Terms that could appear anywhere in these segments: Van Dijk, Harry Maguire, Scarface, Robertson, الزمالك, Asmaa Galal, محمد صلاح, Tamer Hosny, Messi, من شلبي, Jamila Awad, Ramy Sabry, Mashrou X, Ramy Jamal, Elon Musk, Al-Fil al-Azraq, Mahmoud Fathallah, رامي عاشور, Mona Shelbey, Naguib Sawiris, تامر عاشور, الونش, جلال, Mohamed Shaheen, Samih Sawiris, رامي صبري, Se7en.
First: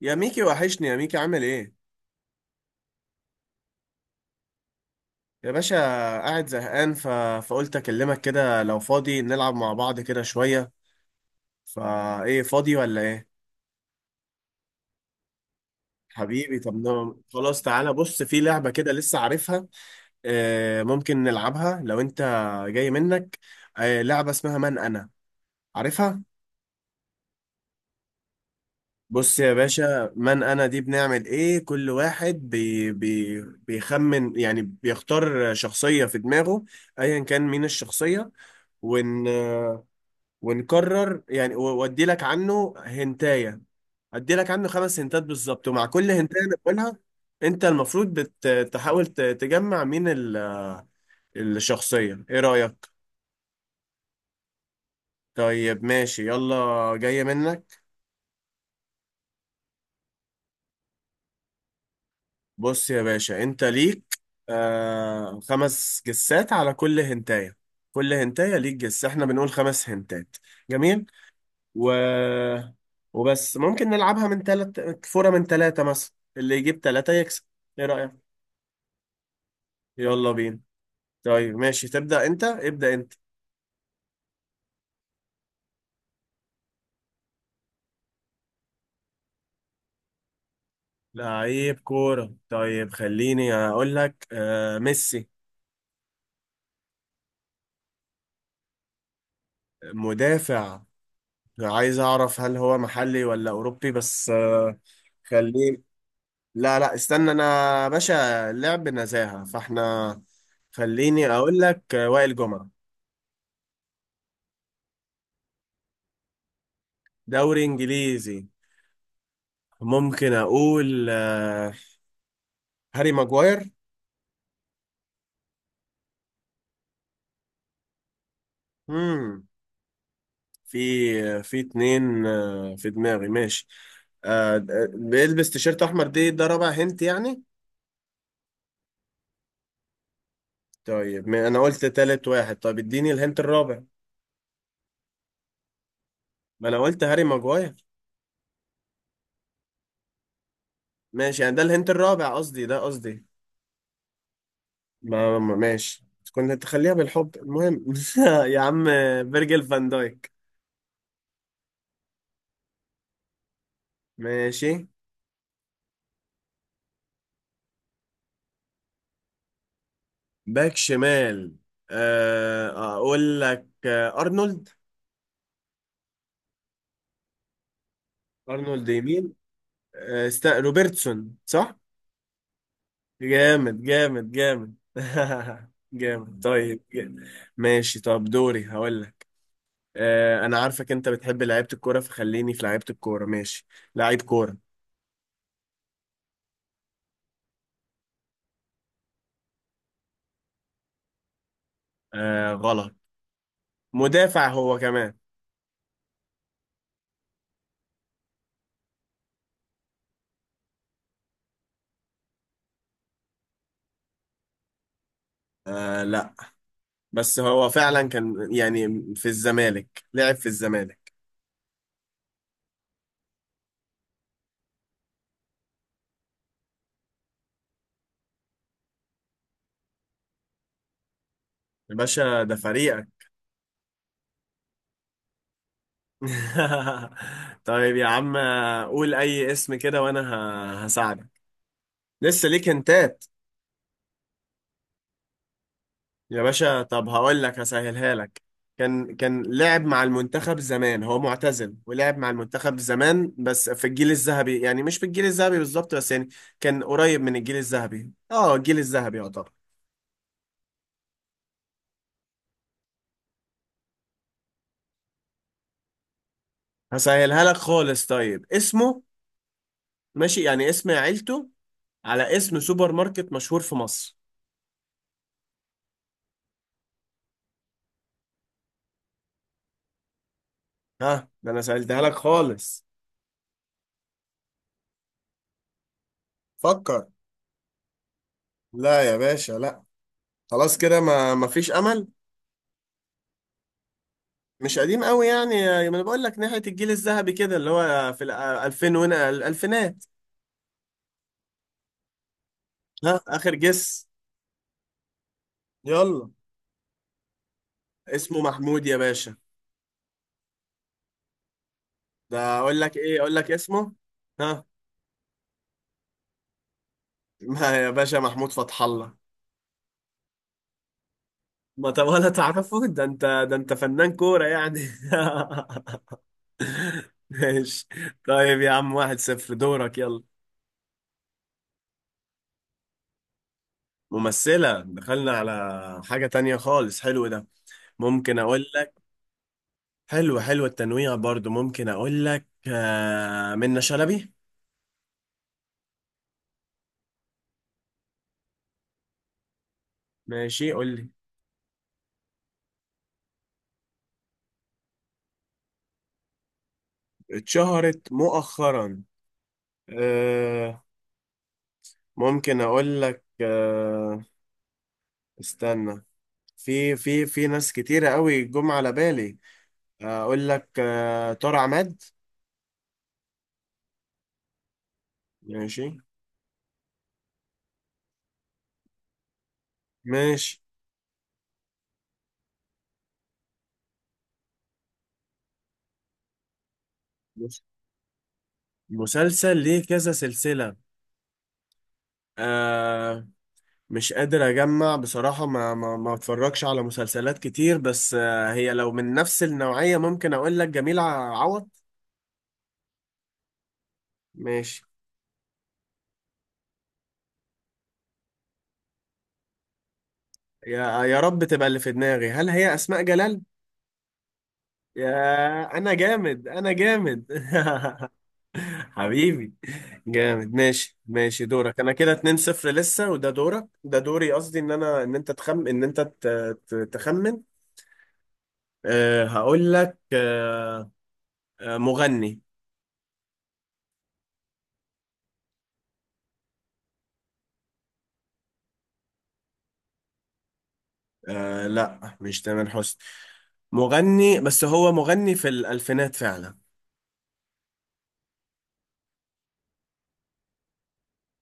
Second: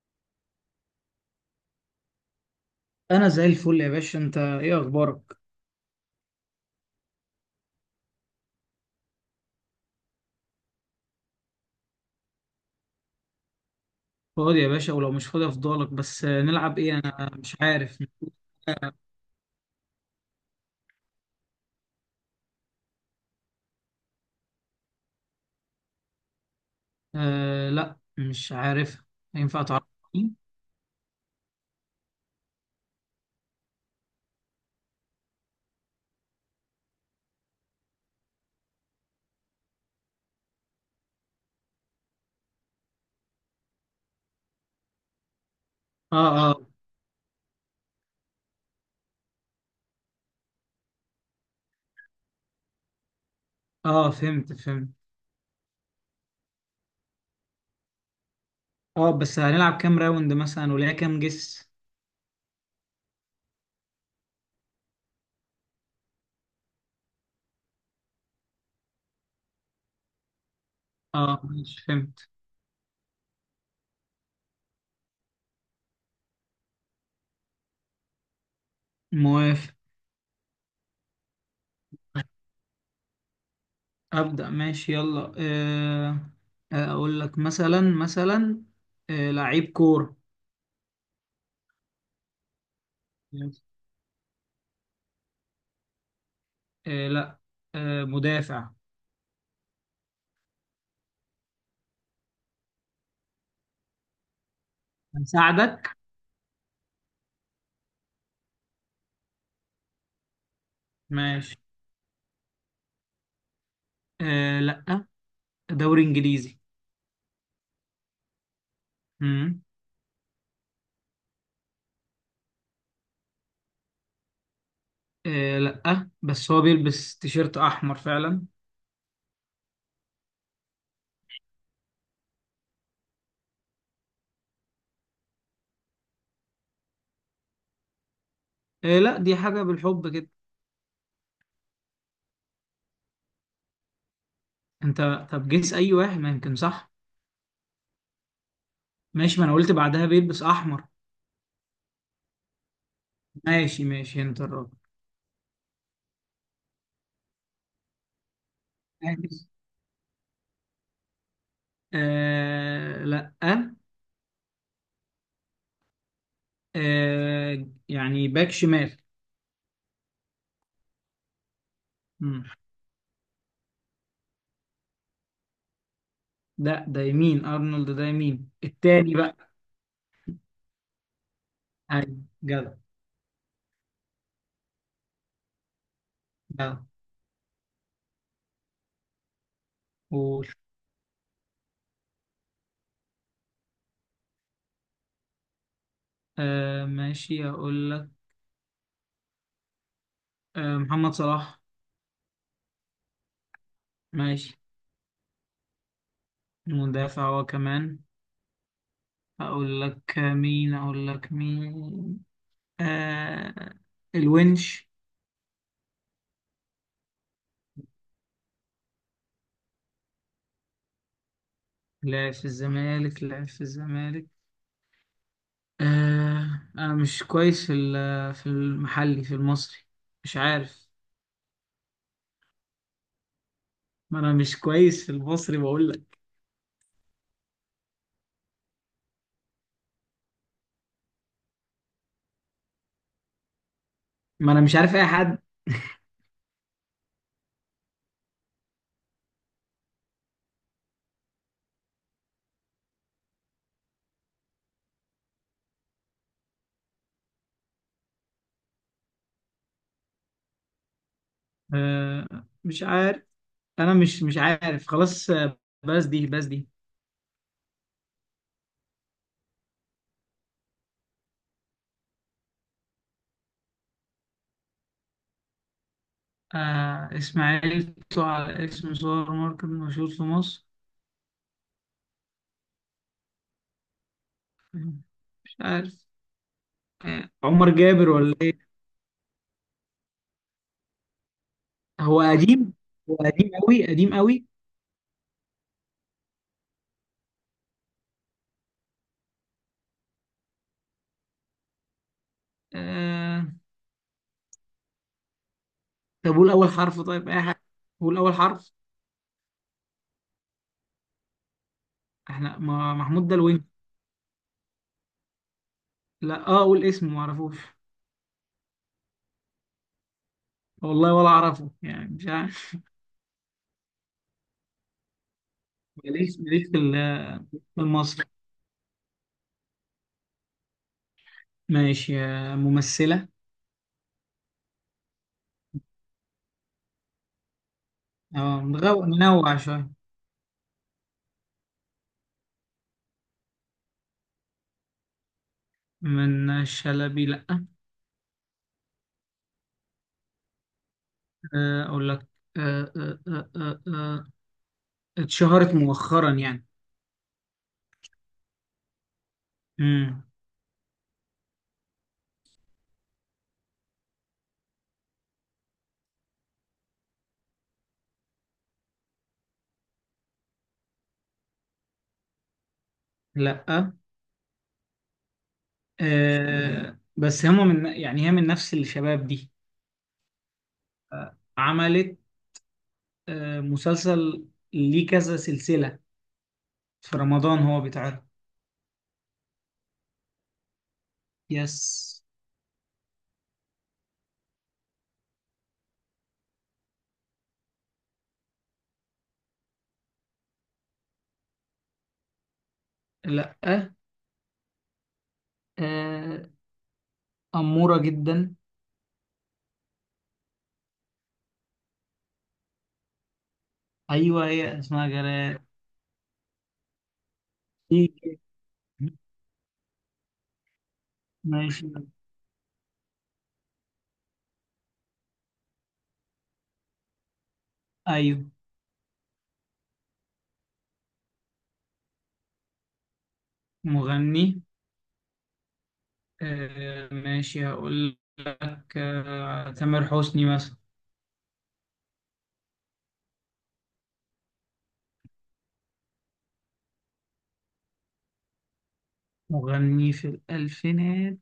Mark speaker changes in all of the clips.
Speaker 1: يا ميكي، وحشني يا ميكي، عامل ايه؟
Speaker 2: انا زي الفل يا باشا. انت ايه اخبارك؟
Speaker 1: يا باشا. قاعد زهقان، فقلت اكلمك كده لو فاضي نلعب مع بعض كده شوية. فايه، فاضي ولا ايه؟
Speaker 2: فاضي يا باشا، ولو مش فاضي افضلك. بس
Speaker 1: حبيبي، طب
Speaker 2: نلعب ايه؟ انا مش
Speaker 1: خلاص، تعالى
Speaker 2: عارف.
Speaker 1: بص في لعبة كده لسه عارفها. آه، ممكن نلعبها لو انت جاي منك. آه، لعبة اسمها من انا، عارفها؟
Speaker 2: آه، لا، مش عارف.
Speaker 1: بص يا
Speaker 2: ينفع
Speaker 1: باشا،
Speaker 2: تعرفني؟
Speaker 1: من انا دي بنعمل ايه، كل واحد بيخمن، يعني بيختار شخصية في دماغه، ايا كان مين الشخصية. ون ونكرر يعني، وادي لك عنه هنتايه، ادي لك عنه خمس هنتات بالظبط، ومع كل
Speaker 2: اه،
Speaker 1: هنتايه انا
Speaker 2: اه.
Speaker 1: بقولها، انت المفروض بتحاول تجمع مين الشخصيه. ايه رايك؟
Speaker 2: اه، فهمت فهمت.
Speaker 1: طيب ماشي، يلا جايه منك.
Speaker 2: اه، بس هنلعب كام راوند مثلا؟ وليها كام جس؟
Speaker 1: بص يا باشا، انت ليك خمس جسات على كل هنتايه. كل هنتايه ليك جس، احنا بنقول خمس هنتات. جميل.
Speaker 2: اه، ماشي،
Speaker 1: و
Speaker 2: فهمت.
Speaker 1: وبس، ممكن نلعبها من ثلاث فورة، من ثلاثة مثلا اللي يجيب ثلاثة يكسب. ايه رأيك؟
Speaker 2: موافق.
Speaker 1: يلا بينا. طيب ماشي، تبدأ انت، ابدأ انت.
Speaker 2: ابدا، ماشي، يلا آه. اقول لك مثلا مثلا. آه، لعيب كورة.
Speaker 1: لعيب كورة. طيب خليني اقول لك ميسي.
Speaker 2: آه، لا. آه، مدافع.
Speaker 1: مدافع. عايز اعرف هل هو محلي ولا اوروبي بس. خليني.
Speaker 2: هساعدك.
Speaker 1: لا، لا، استنى انا باشا، لعب نزاهة فاحنا. خليني
Speaker 2: ماشي.
Speaker 1: اقول لك وائل جمعة.
Speaker 2: آه، لا. دوري انجليزي.
Speaker 1: دوري انجليزي.
Speaker 2: امم.
Speaker 1: ممكن اقول هاري ماجواير.
Speaker 2: آه، لا، بس هو بيلبس تيشيرت احمر فعلا.
Speaker 1: مم. في اتنين في دماغي، ماشي. آه، بيلبس تيشيرت احمر، دي ده رابع هنت يعني.
Speaker 2: آه، لا، دي حاجه بالحب كده.
Speaker 1: طيب، ما انا قلت تالت واحد، طب اديني الهنت الرابع.
Speaker 2: انت طب جيس اي واحد، ما يمكن
Speaker 1: ما انا
Speaker 2: صح.
Speaker 1: قلت هاري ماجواير.
Speaker 2: ماشي، ما انا قلت بعدها بيلبس احمر.
Speaker 1: ماشي، يعني ده الهنت الرابع قصدي، ده قصدي.
Speaker 2: ماشي ماشي، انت الراجل.
Speaker 1: ماشي. كنت تخليها بالحب، المهم يا عم، فيرجل فان دايك.
Speaker 2: آه، لا.
Speaker 1: ماشي.
Speaker 2: آه، يعني باك شمال.
Speaker 1: باك شمال.
Speaker 2: مم.
Speaker 1: آه، اقول لك ارنولد.
Speaker 2: ده يمين، ارنولد ده يمين
Speaker 1: ارنولد
Speaker 2: التاني
Speaker 1: يمين.
Speaker 2: بقى.
Speaker 1: روبرتسون، صح.
Speaker 2: ايوه، جدع.
Speaker 1: جامد جامد جامد جامد،
Speaker 2: جدع.
Speaker 1: طيب جامد. ماشي، طب دوري هقول لك.
Speaker 2: قول.
Speaker 1: انا عارفك انت بتحب لعيبة الكورة، فخليني في لعيبة الكورة، ماشي. لعيب كورة.
Speaker 2: آه، ماشي، اقول لك. آه، محمد صلاح.
Speaker 1: غلط. مدافع
Speaker 2: ماشي.
Speaker 1: هو كمان.
Speaker 2: مدافع هو كمان. اقول لك مين، اقول لك مين؟ آه. الونش.
Speaker 1: لا، بس هو فعلا كان يعني في الزمالك، لعب في الزمالك.
Speaker 2: لعب في الزمالك، لعب في الزمالك. آه، انا مش كويس في المحلي، في المصري. مش عارف.
Speaker 1: يا باشا ده فريقك.
Speaker 2: ما انا مش كويس في المصري بقول لك.
Speaker 1: طيب يا عم، قول اي اسم كده وانا هساعدك، لسه ليك هنتات.
Speaker 2: ما انا مش عارف اي حد.
Speaker 1: يا باشا، طب هقول لك، هسهلها لك. كان لعب مع المنتخب زمان، هو معتزل ولعب مع المنتخب زمان بس في الجيل الذهبي، يعني مش في الجيل الذهبي بالظبط، بس يعني كان قريب من الجيل الذهبي، الجيل الذهبي يعتبر.
Speaker 2: آه. مش عارف. انا مش عارف خلاص. بس دي.
Speaker 1: هسهلها لك خالص، طيب اسمه، ماشي يعني اسم عيلته، على اسم سوبر ماركت مشهور في مصر.
Speaker 2: آه، اسماعيل طلع على اسم سوبر ماركت مشهور في مصر؟
Speaker 1: ها، ده انا سهلتها لك خالص.
Speaker 2: مش عارف.
Speaker 1: فكر.
Speaker 2: آه، عمر جابر ولا؟
Speaker 1: لا يا باشا، لا. خلاص كده ما فيش امل.
Speaker 2: هو قديم؟ هو قديم قوي، قديم قوي.
Speaker 1: مش قديم قوي يعني، ما انا بقول لك ناحية الجيل الذهبي كده اللي هو في ال 2000 وهنا الألفينات. ها،
Speaker 2: آه.
Speaker 1: آخر جس، يلا.
Speaker 2: طب قول اول حرف. طيب اي حاجه، قول اول
Speaker 1: اسمه
Speaker 2: حرف.
Speaker 1: محمود يا باشا. ده
Speaker 2: احنا
Speaker 1: أقول
Speaker 2: ما...
Speaker 1: لك إيه،
Speaker 2: محمود
Speaker 1: أقول
Speaker 2: ده
Speaker 1: لك
Speaker 2: الوينج.
Speaker 1: اسمه. ها.
Speaker 2: لا، قول اسمه ما اعرفوش.
Speaker 1: ما يا باشا، محمود فتح الله.
Speaker 2: والله ولا اعرفه،
Speaker 1: ما طب
Speaker 2: يعني مش
Speaker 1: ولا
Speaker 2: عارف.
Speaker 1: تعرفه، ده أنت، ده أنت فنان كورة يعني.
Speaker 2: ماليش ماليش في
Speaker 1: ماشي.
Speaker 2: المصري.
Speaker 1: طيب يا عم، 1-0، دورك، يلا.
Speaker 2: ماشي. ممثله.
Speaker 1: ممثلة، دخلنا على حاجة تانية خالص، حلو ده. ممكن
Speaker 2: اه
Speaker 1: أقول،
Speaker 2: ننوع شويه.
Speaker 1: حلو، حلو التنويع برضو، ممكن اقول لك منة شلبي.
Speaker 2: من شلبي؟ لا.
Speaker 1: ماشي، قول لي.
Speaker 2: اقول لك. آه، آه، آه، آه، آه، اتشهرت مؤخرا يعني.
Speaker 1: اتشهرت مؤخرا.
Speaker 2: امم.
Speaker 1: آه، ممكن اقول لك استنى، في ناس كتيرة قوي جم على بالي. اقول لك طارق عماد.
Speaker 2: لا،
Speaker 1: ماشي،
Speaker 2: بس هم من يعني هي من نفس الشباب دي.
Speaker 1: ماشي.
Speaker 2: عملت. مسلسل. ليه كذا سلسلة. في رمضان هو بيتعرض.
Speaker 1: مسلسل ليه كذا سلسلة.
Speaker 2: يس.
Speaker 1: مش قادر اجمع بصراحة، ما اتفرجش على مسلسلات كتير، بس هي لو من نفس النوعية ممكن اقول لك جميلة عوض.
Speaker 2: لا،
Speaker 1: ماشي.
Speaker 2: أمورة جدا.
Speaker 1: يا يا رب تبقى اللي في دماغي، هل هي اسماء جلال؟
Speaker 2: أيوة، هي اسمها جلال.
Speaker 1: يا انا جامد، انا جامد
Speaker 2: إيه؟
Speaker 1: حبيبي، جامد. ماشي، ماشي دورك.
Speaker 2: ماشي.
Speaker 1: انا كده 2-0 لسه، وده دورك، ده دوري، قصدي ان انت تخمن.
Speaker 2: أيوة.
Speaker 1: أه، هقول لك أه. مغني.
Speaker 2: مغني. ماشي، هقول لك تامر حسني مثلا.
Speaker 1: لا، مش تامر حسني، مغني. بس هو مغني في الألفينات فعلا،
Speaker 2: مغني في الألفينات؟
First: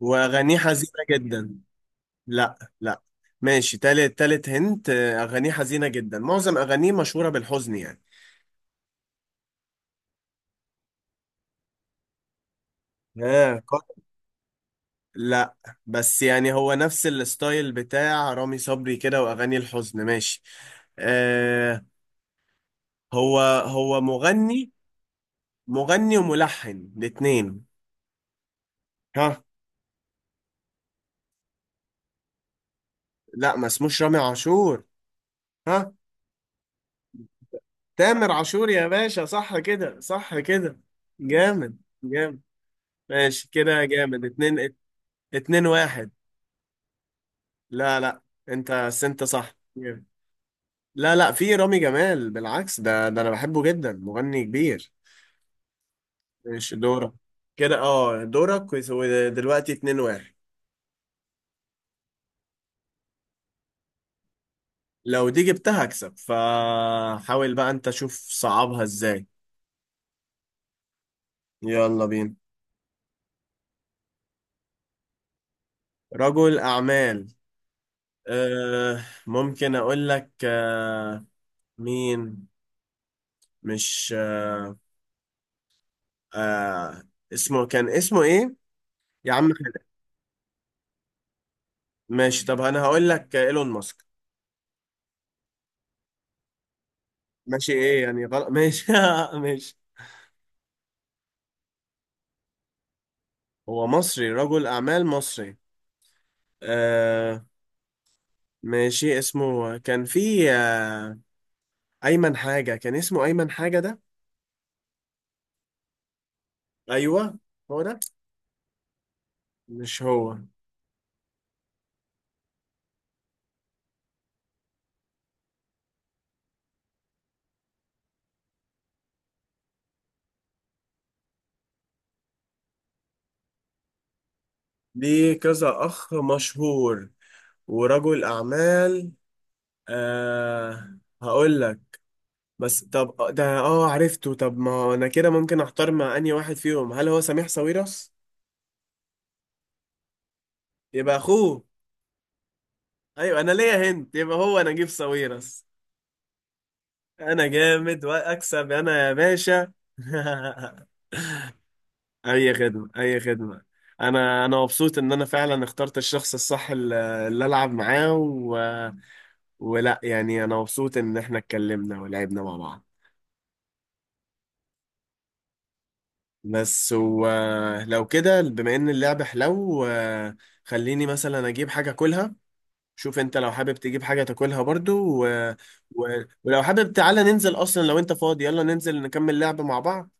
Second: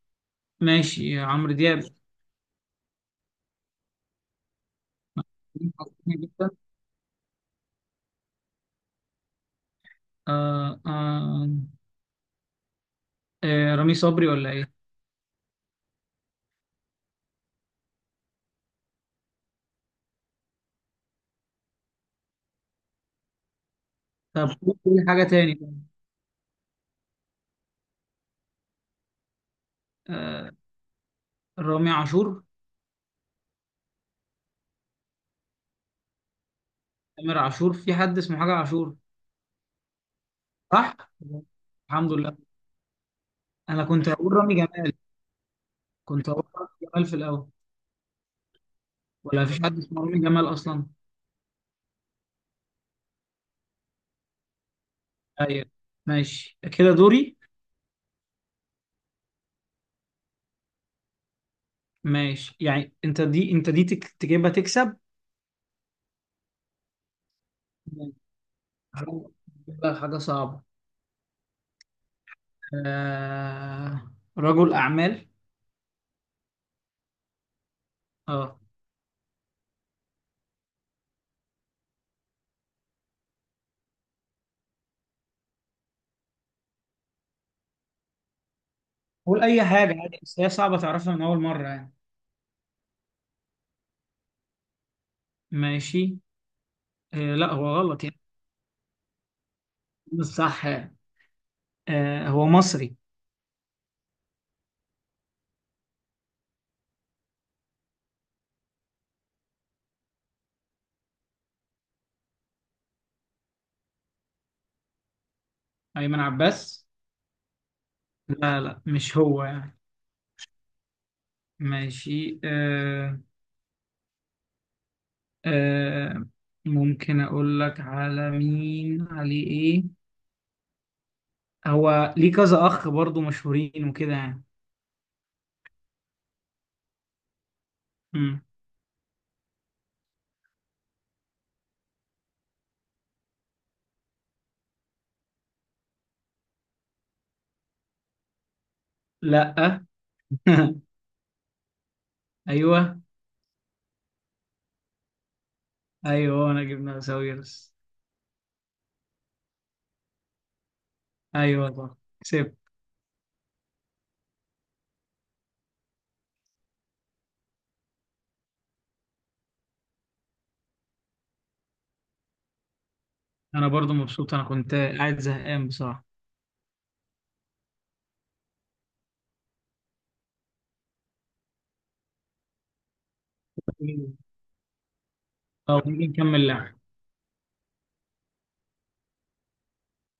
Speaker 1: وأغانيه حزينة
Speaker 2: ماشي، عمرو
Speaker 1: جدا.
Speaker 2: دياب.
Speaker 1: لا، لا. ماشي، تالت، تالت هنت. أغانيه حزينة
Speaker 2: حسني
Speaker 1: جدا،
Speaker 2: جدا.
Speaker 1: معظم أغانيه مشهورة بالحزن يعني.
Speaker 2: آه، آه.
Speaker 1: آه
Speaker 2: آه،
Speaker 1: ق-
Speaker 2: رامي صبري ولا إيه؟
Speaker 1: لا، بس يعني هو نفس الستايل بتاع رامي صبري كده، وأغاني الحزن، ماشي. آه هو هو
Speaker 2: طب
Speaker 1: مغني،
Speaker 2: قول حاجة تاني.
Speaker 1: مغني وملحن الاتنين. ها.
Speaker 2: رامي عاشور؟
Speaker 1: لا، ما اسموش رامي عاشور. ها.
Speaker 2: تامر عاشور؟ في حد
Speaker 1: تامر
Speaker 2: اسمه حاجة
Speaker 1: عاشور يا
Speaker 2: عاشور؟
Speaker 1: باشا، صح كده، صح كده،
Speaker 2: صح؟
Speaker 1: جامد
Speaker 2: الحمد
Speaker 1: جامد.
Speaker 2: لله.
Speaker 1: ماشي
Speaker 2: أنا
Speaker 1: كده،
Speaker 2: كنت
Speaker 1: جامد،
Speaker 2: هقول رامي
Speaker 1: اتنين
Speaker 2: جمال.
Speaker 1: اتنين واحد.
Speaker 2: كنت هقول رامي جمال في الأول.
Speaker 1: لا، لا، انت بس، انت
Speaker 2: ولا
Speaker 1: صح،
Speaker 2: مفيش حد اسمه
Speaker 1: جامد.
Speaker 2: رامي جمال أصلا؟
Speaker 1: لا، لا، في رامي جمال، بالعكس، ده انا بحبه جدا، مغني كبير.
Speaker 2: أيوه. ماشي
Speaker 1: ماشي
Speaker 2: كده.
Speaker 1: دورك
Speaker 2: دوري.
Speaker 1: كده، دورك ودلوقتي 2-1.
Speaker 2: ماشي، يعني أنت دي تجيبها تكسب.
Speaker 1: لو دي جبتها اكسب، فحاول بقى انت، شوف
Speaker 2: ماشي.
Speaker 1: صعبها ازاي.
Speaker 2: هجيب لك حاجة صعبة.
Speaker 1: يلا بينا.
Speaker 2: آه. رجل أعمال.
Speaker 1: رجل اعمال.
Speaker 2: أه
Speaker 1: أه، ممكن اقول لك أه، مين. مش آه اسمه، كان اسمه ايه، يا
Speaker 2: قول
Speaker 1: عم
Speaker 2: أي
Speaker 1: خالد.
Speaker 2: حاجة عادي، بس هي صعبة تعرفها من أول مرة يعني.
Speaker 1: ماشي، طب انا هقول لك ايلون ماسك.
Speaker 2: ماشي. آه، لا،
Speaker 1: ماشي،
Speaker 2: هو
Speaker 1: ايه
Speaker 2: غلط يعني.
Speaker 1: يعني غلط، ماشي ماشي.
Speaker 2: بس صح يعني. آه، هو مصري؟
Speaker 1: هو مصري، رجل اعمال مصري. آه. ماشي، اسمه كان في ايمن حاجة، كان اسمه ايمن حاجة ده.
Speaker 2: أيمن عباس؟
Speaker 1: ايوه، هو ده.
Speaker 2: لا، لا، مش هو يعني.
Speaker 1: مش هو.
Speaker 2: ماشي. آه ممكن اقول لك على مين؟ عليه ايه؟ هو ليه كذا اخ برضو، مشهورين وكده يعني.
Speaker 1: ليه كذا اخ مشهور، ورجل
Speaker 2: مم.
Speaker 1: اعمال. هقول لك، بس طب ده عرفته. طب ما انا كده ممكن احتار مع انهي واحد فيهم، هل هو سميح ساويرس؟
Speaker 2: لا.
Speaker 1: يبقى اخوه.
Speaker 2: ايوه.
Speaker 1: ايوه، انا ليا هنت، يبقى هو نجيب ساويرس.
Speaker 2: ايوه، انا جبنا
Speaker 1: انا
Speaker 2: ساويرس.
Speaker 1: جامد واكسب انا يا باشا
Speaker 2: ايوه، صح.
Speaker 1: اي
Speaker 2: كسبت.
Speaker 1: خدمه، اي خدمه. انا مبسوط ان انا فعلا اخترت الشخص الصح، اللي العب معاه ولا يعني انا مبسوط ان احنا اتكلمنا ولعبنا مع بعض.
Speaker 2: انا برضو مبسوط، انا كنت قاعد زهقان بصراحه.
Speaker 1: بس ولو كده، بما ان اللعبه حلو. خليني مثلا اجيب حاجه كلها، شوف انت لو حابب تجيب
Speaker 2: مم.
Speaker 1: حاجة تاكلها برضو
Speaker 2: طب نيجي
Speaker 1: و...
Speaker 2: نكمل
Speaker 1: ولو
Speaker 2: لعب.
Speaker 1: حابب تعالى ننزل، اصلا لو انت فاضي يلا ننزل نكمل لعب مع بعض.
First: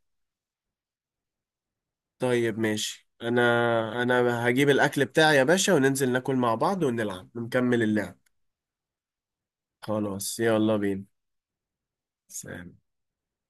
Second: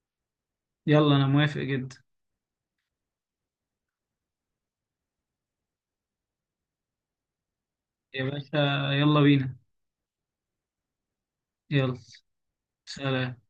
Speaker 2: يلا، انا موافق جدا.
Speaker 1: طيب ماشي، انا هجيب الاكل بتاعي يا باشا، وننزل ناكل مع بعض ونلعب ونكمل اللعب.
Speaker 2: يا باشا، يلا بينا.
Speaker 1: خلاص، يلا بينا.
Speaker 2: يلا.
Speaker 1: سلام.
Speaker 2: سلام.